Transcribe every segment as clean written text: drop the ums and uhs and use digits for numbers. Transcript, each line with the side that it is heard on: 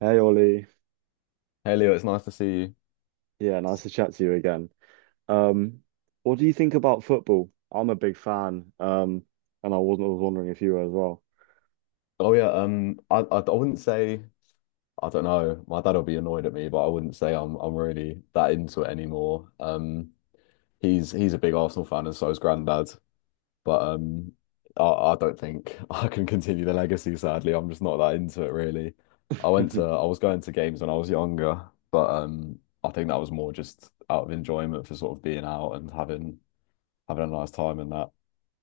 right: Hey Ollie,
left: Hey Leo, it's nice to see you.
right: yeah, nice to chat to you again. Um, what do you think about football? I'm a big fan, and I was wondering if you were as well.
left: Oh yeah, I wouldn't say I don't know. My dad will be annoyed at me, but I wouldn't say I'm really that into it anymore. He's a big Arsenal fan, and so is Granddad. But I don't think I can continue the legacy. Sadly, I'm just not that into it really. I was going to games when I was younger, but I think that was more just out of enjoyment for sort of being out and having a nice time and that.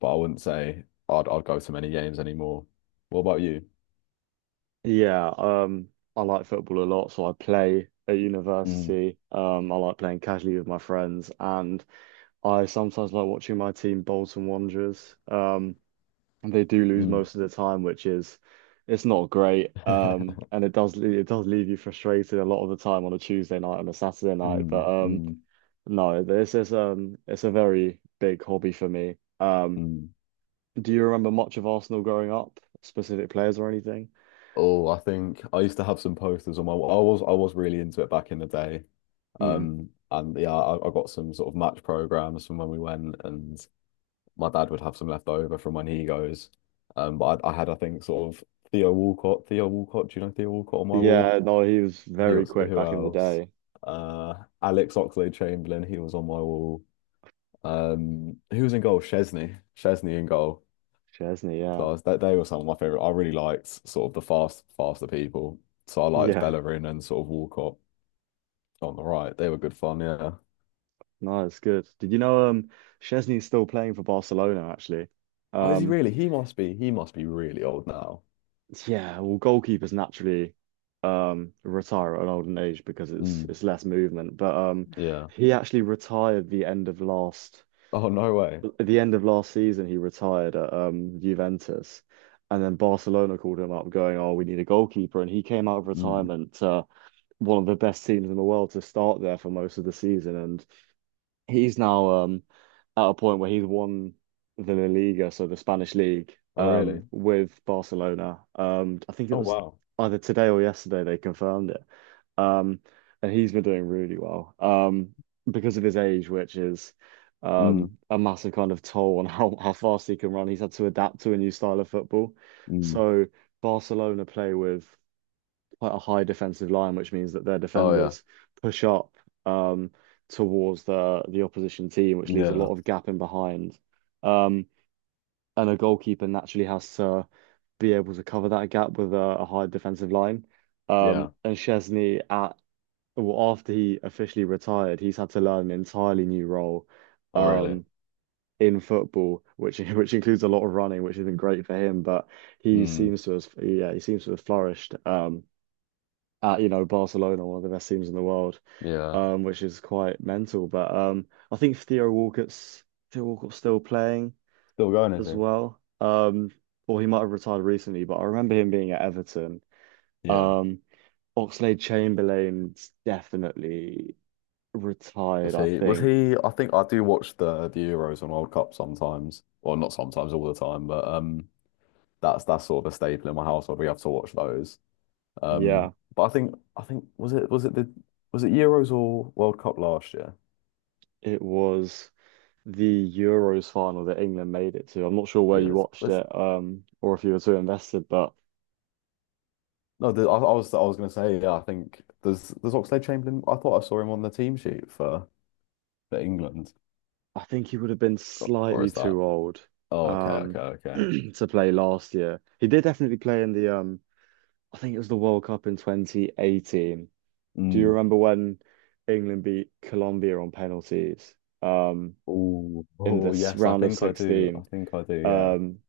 left: But I wouldn't say I'd go to many games anymore. What about you?
right: Yeah, I like football a lot, so I play at
left: Mm,
right: university. I like playing casually with my friends, and I sometimes like watching my team, Bolton Wanderers. And they do lose
left: mm,
right: most of the time, which is it's not great. And it does it does leave you frustrated a lot of the time on a Tuesday night and a Saturday night, but
left: mm,
right: um.
left: mm,
right: No, this is it's a very big hobby for me.
left: mm.
right: Do you remember much of Arsenal growing up? Specific players or anything?
left: Oh, I think I used to have some posters on my wall. I was really into it back in the day.
right: Hmm.
left: And yeah, I got some sort of match programs from when we went, and my dad would have some left over from when he goes. But I think sort of Theo Walcott. Do you know Theo Walcott on my wall?
right: Yeah, no, he was
left: He
right: very
left: was,
right: quick
left: who
right: back in the
left: else?
right: day.
left: Alex Oxlade-Chamberlain. He was on my wall. Who was in goal? Chesney in goal.
right: Chesney,
left: So
right: yeah.
left: they were some of my favorite. I really liked sort of the faster people. So I liked
right: Yeah.
left: Bellerin and sort of Walcott on the right. They were good fun, yeah.
right: No, it's good. Did you know Chesney's still playing for Barcelona actually?
left: Oh, is he
right: Um
left: really? He must be. He must be really old now.
right: yeah, well goalkeepers naturally retire at an older age because it's
left: Mm,
right: it's less movement. But
left: yeah.
right: he actually retired the end of last
left: Oh, no way.
right: at the end of last season, he retired at Juventus, and then Barcelona called him up, going, "Oh, we need a goalkeeper," and he came out of
left: Mm.
right: retirement to one of the best teams in the world to start there for most of the season, and he's now at a point where he's won the La Liga, so the Spanish league,
left: Oh, really?
right: with Barcelona. I think it
left: Oh,
right: was
left: wow.
right: either today or yesterday they confirmed it. Um, and he's been doing really well because of his age, which is
left: Mm,
right: a massive kind of toll on how fast he can run. He's had to adapt to a new style of football.
left: mm.
right: So Barcelona play with quite a high defensive line, which means that their
left: Oh, yeah.
right: defenders push up um, towards the opposition team, which leaves a
left: Yeah.
right: lot of gap in behind. Um, and a goalkeeper naturally has to be able to cover that gap with a high defensive line.
left: Yeah.
right: And Chesney at Well, after he officially retired, he's had to learn an entirely new role
left: Oh, really?
right: um, in football, which which includes a lot of running, which isn't great for him. But he
left: Mm,
right: seems to have, yeah, he seems to have flourished at you know Barcelona, one of the best teams in the world,
left: yeah.
right: which is quite mental. But I think Theo Walcott's still playing
left: Still going, is
right: as
left: he?
right: well, or he might have retired recently. But I remember him being at Everton.
left: Yeah.
right: Um, Oxlade-Chamberlain's definitely retired,
left: Was
right: I
left: he? Was
right: think.
left: he? I think I do watch the Euros and World Cup sometimes. Well, not sometimes, all the time. But that's sort of a staple in my household. We have to watch those.
right: Yeah,
left: But I think was it Euros or World Cup last year?
right: it was the Euros final that England made it to. I'm not sure where you
left: Euros.
right: watched
left: Was,
right: it, or if you were too invested, but
left: no, the, I was going to say yeah. I think there's Oxlade-Chamberlain. I thought I saw him on the team sheet for England,
right: I think he would have been
left: or
right: slightly
left: is that?
right: too old,
left: Oh, okay,
right: um,
left: okay, okay.
right: to play last year. He did definitely play in I think it was the World Cup in 2018. Do you
left: Mm.
right: remember when England beat Colombia on penalties, um,
left: Oh,
right: in
left: oh
right: this
left: yes, I
right: round of
left: think I do. I
right: 16?
left: think I do. Yeah.
right: Um,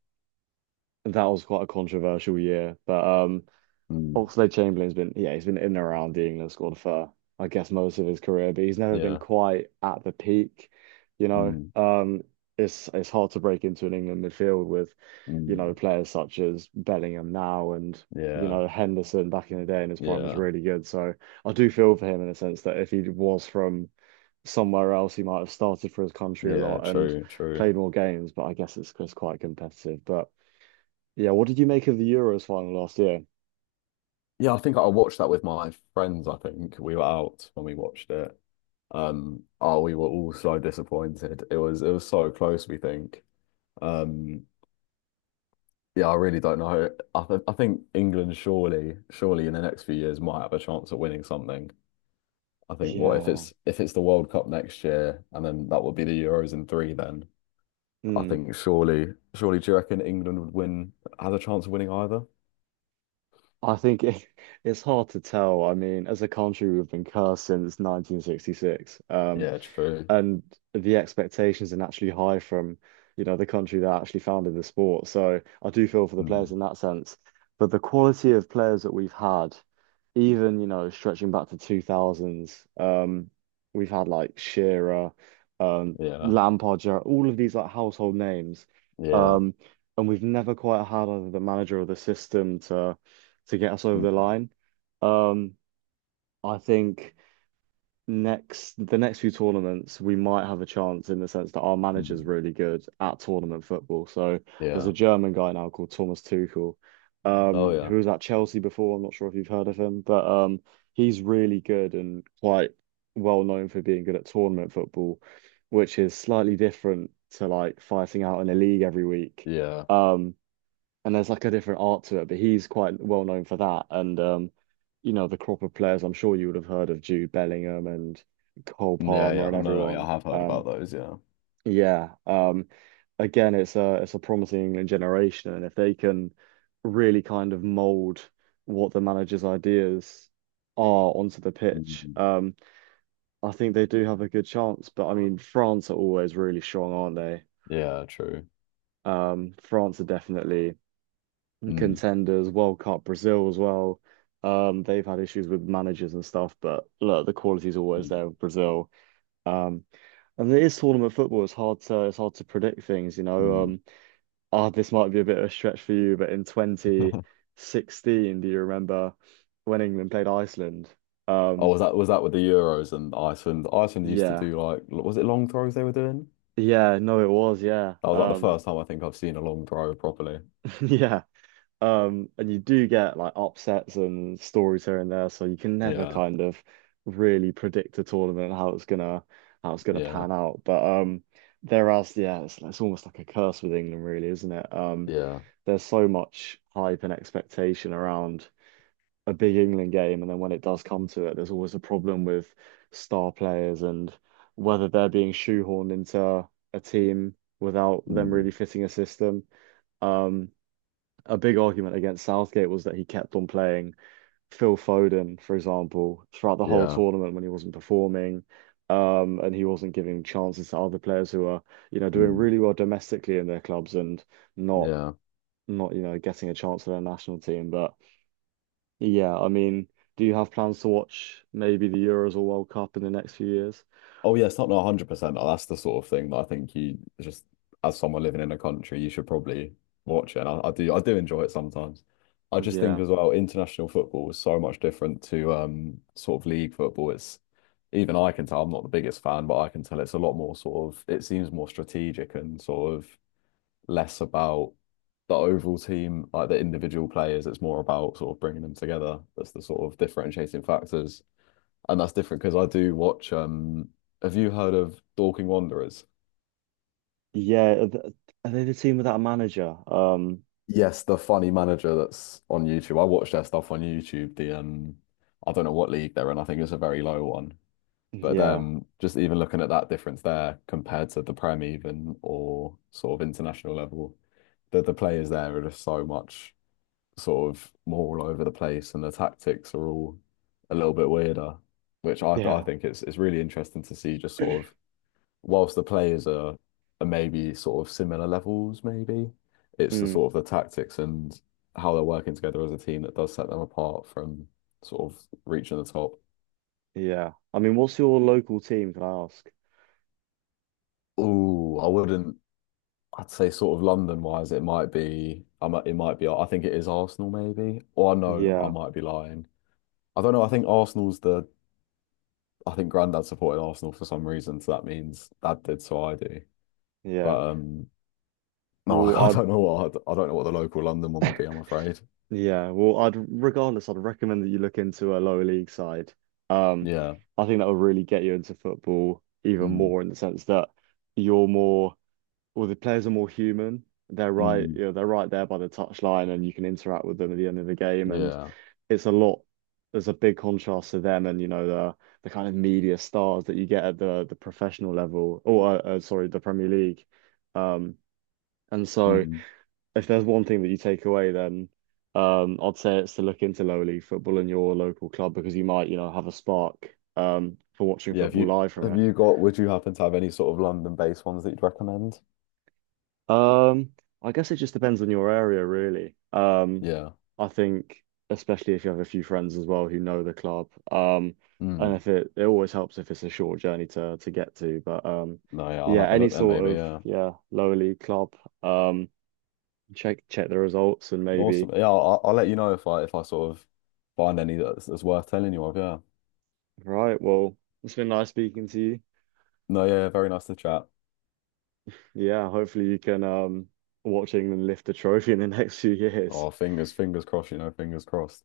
right: that was quite a controversial year, but.
left: Mm.
right: Oxlade Chamberlain's been yeah, he's been in and around the England squad for I guess most of his career, but he's never been
left: Yeah.
right: quite at the peak, you know.
left: Mm.
right: It's hard to break into an England midfield with, you know,
left: Mm.
right: players such as Bellingham now and you
left: Yeah.
right: know Henderson back in the day in his prime was
left: Yeah.
right: really good. So I do feel for him in a sense that if he was from somewhere else, he might have started for his country a lot
left: Yeah.
right: and
left: True. True.
right: played more games, but I guess it's quite competitive. But yeah, what did you make of the Euros final last year?
left: Yeah, I think I watched that with my friends. I think we were out when we watched it. Oh, we were all so disappointed. It was so close, we think. Um, yeah, I really don't know. I think England surely, surely in the next few years might have a chance at winning something. I think what
right: Yeah.
left: if it's the World Cup next year and then that would be the Euros in three then. I
right: Mm.
left: think surely, surely, do you reckon England would win, has a chance of winning either?
right: I think it's hard to tell. I mean, as a country, we've been cursed since 1966.
left: Yeah, true.
right: And the expectations are naturally high from, you know, the country that actually founded the sport. So I do feel for the players
left: Mm,
right: in that sense. But the quality of players that we've had, even, you know, stretching back to 2000s, we've had like Shearer,
left: yeah,
right: Lampard, Gerrard, all of these like household names.
left: yeah.
right: Um, and we've never quite had either the manager or the system to get us over the
left: Mm.
right: line. Um, I think next the next few tournaments we might have a chance in the sense that our manager's
left: Mm.
right: really good at tournament football. So there's a
left: Yeah.
right: German guy now called Thomas Tuchel,
left: Oh yeah.
right: who was at Chelsea before. I'm not sure if you've heard of him, but he's really good and quite well known for being good at tournament football, which is slightly different to like fighting out in a league every week.
left: Yeah.
right: Um, and there's like a different art to it, but he's quite well known for that. And you know, the crop of players I'm sure you would have heard of Jude Bellingham and Cole
left: Yeah,
right: Palmer
left: yeah.
right: and
left: No, no, yeah, I
right: everyone.
left: have heard about those, yeah.
right: Yeah. Again, it's a promising England generation, and if they can really kind of mold what the manager's ideas are onto the pitch,
left: Mm.
right: I think they do have a good chance. But I mean, France are always really strong, aren't they?
left: Yeah, true.
right: France are definitely
left: Mm.
right: contenders, World Cup, Brazil as well. They've had issues with managers and stuff, but look, the quality's always
left: Mm.
right: there with Brazil. Um, and it is tournament football. It's hard to predict things, you know.
left: Mm.
right: Ah, this might be a bit of a stretch for you, but in 2016, do you remember when England played Iceland?
left: Oh,
right: Um,
left: was that with the Euros and Iceland? Iceland used to
right: yeah,
left: do like was it long throws they were doing?
right: yeah, no, it was, yeah,
left: That was like the first time I think I've seen a long throw properly.
right: yeah. And you do get like upsets and stories here and there, so you can never
left: Yeah,
right: kind of really predict a tournament how it's gonna
left: yeah,
right: pan out. But there is yeah, it's almost like a curse with England, really, isn't it?
left: yeah.
right: There's so much hype and expectation around a big England game, and then when it does come to it, there's always a problem with star players and whether they're being shoehorned into a team without them
left: Mm.
right: really fitting a system. Um, a big argument against Southgate was that he kept on playing Phil Foden, for example, throughout the whole
left: Yeah.
right: tournament when he wasn't performing. And he wasn't giving chances to other players who are, you know, doing
left: Mm.
right: really well domestically in their clubs and not
left: Yeah.
right: not, you know, getting a chance for their national team. But yeah, I mean, do you have plans to watch maybe the Euros or World Cup in the next few years?
left: Oh yeah, it's not no, 100%. Oh, that's the sort of thing that I think you just as someone living in a country, you should probably watch it. And I do enjoy it sometimes. I just think
right: Yeah.
left: as well, international football is so much different to sort of league football. It's even I can tell I'm not the biggest fan, but I can tell it's a lot more sort of it seems more strategic and sort of less about the overall team, like the individual players. It's more about sort of bringing them together. That's the sort of differentiating factors, and that's different because I do watch. Have you heard of Dorking Wanderers?
right: Yeah. Are are they the team without a manager?
left: Yes, the funny manager that's on YouTube. I watch their stuff on YouTube. The I don't know what league they're in. I think it's a very low one. But
right: Yeah,
left: just even looking at that difference there compared to the Prem even or sort of international level, the players there are just so much sort of more all over the place, and the tactics are all a little bit weirder, which I
right: yeah.
left: think it's really interesting to see just sort of whilst the players are maybe sort of similar levels, maybe it's the
right: Mm.
left: sort of the tactics and how they're working together as a team that does set them apart from sort of reaching the top.
right: Yeah. I mean, what's your local team, can I ask?
left: Ooh, I wouldn't. I'd say sort of London wise, it might be. I might. It might be. I think it is Arsenal, maybe. Or no, I
right: Yeah,
left: might be lying. I don't know. I think Arsenal's the. I think Grandad supported Arsenal for some reason, so that means Dad did, so I do.
right: yeah.
left: But no,
right: Well,
left: I
right: I'd
left: don't know what. I don't know what the local London one would be, I'm afraid.
right: yeah, well, I'd regardless, I'd recommend that you look into a lower league side. Um,
left: Yeah.
right: I think that will really get you into football even
left: Mm,
right: more in the sense that you're more, well, the players are more human. They're right,
left: mm,
right: you know, they're right there by the touchline, and you can interact with them at the end of the game. And
left: yeah.
right: it's a lot. There's a big contrast to them and you know the kind of media stars that you get at the professional level or sorry, the Premier League. Um, and so
left: Mm.
right: if there's one thing that you take away, then I'd say it's to look into lower league football in your local club because you might you know have a spark for watching
left: Yeah.
right: football live from it.
left: Would you happen to have any sort of London-based ones that you'd recommend?
right: Um, I guess it just depends on your area, really.
left: Yeah.
right: I think especially if you have a few friends as well who know the club. And
left: Mm.
right: if it it always helps if it's a short journey to get to. But
left: No, yeah, I'll
right: yeah,
left: have a
right: any
left: look then
right: sort
left: maybe.
right: of
left: Yeah.
right: yeah lower league club. Um, check the results and maybe
left: Awesome. Yeah, I'll let you know if I sort of find any that's worth telling you of. Yeah.
right: right. Well, it's been nice speaking to you.
left: No, yeah, very nice to chat.
right: Yeah, hopefully you can watch England lift the trophy in the next few years.
left: Oh, fingers crossed, you know, fingers crossed.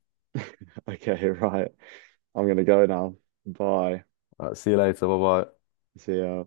right: Okay, right. I'm gonna go now. Bye.
left: All right, see you later. Bye bye.
right: See ya.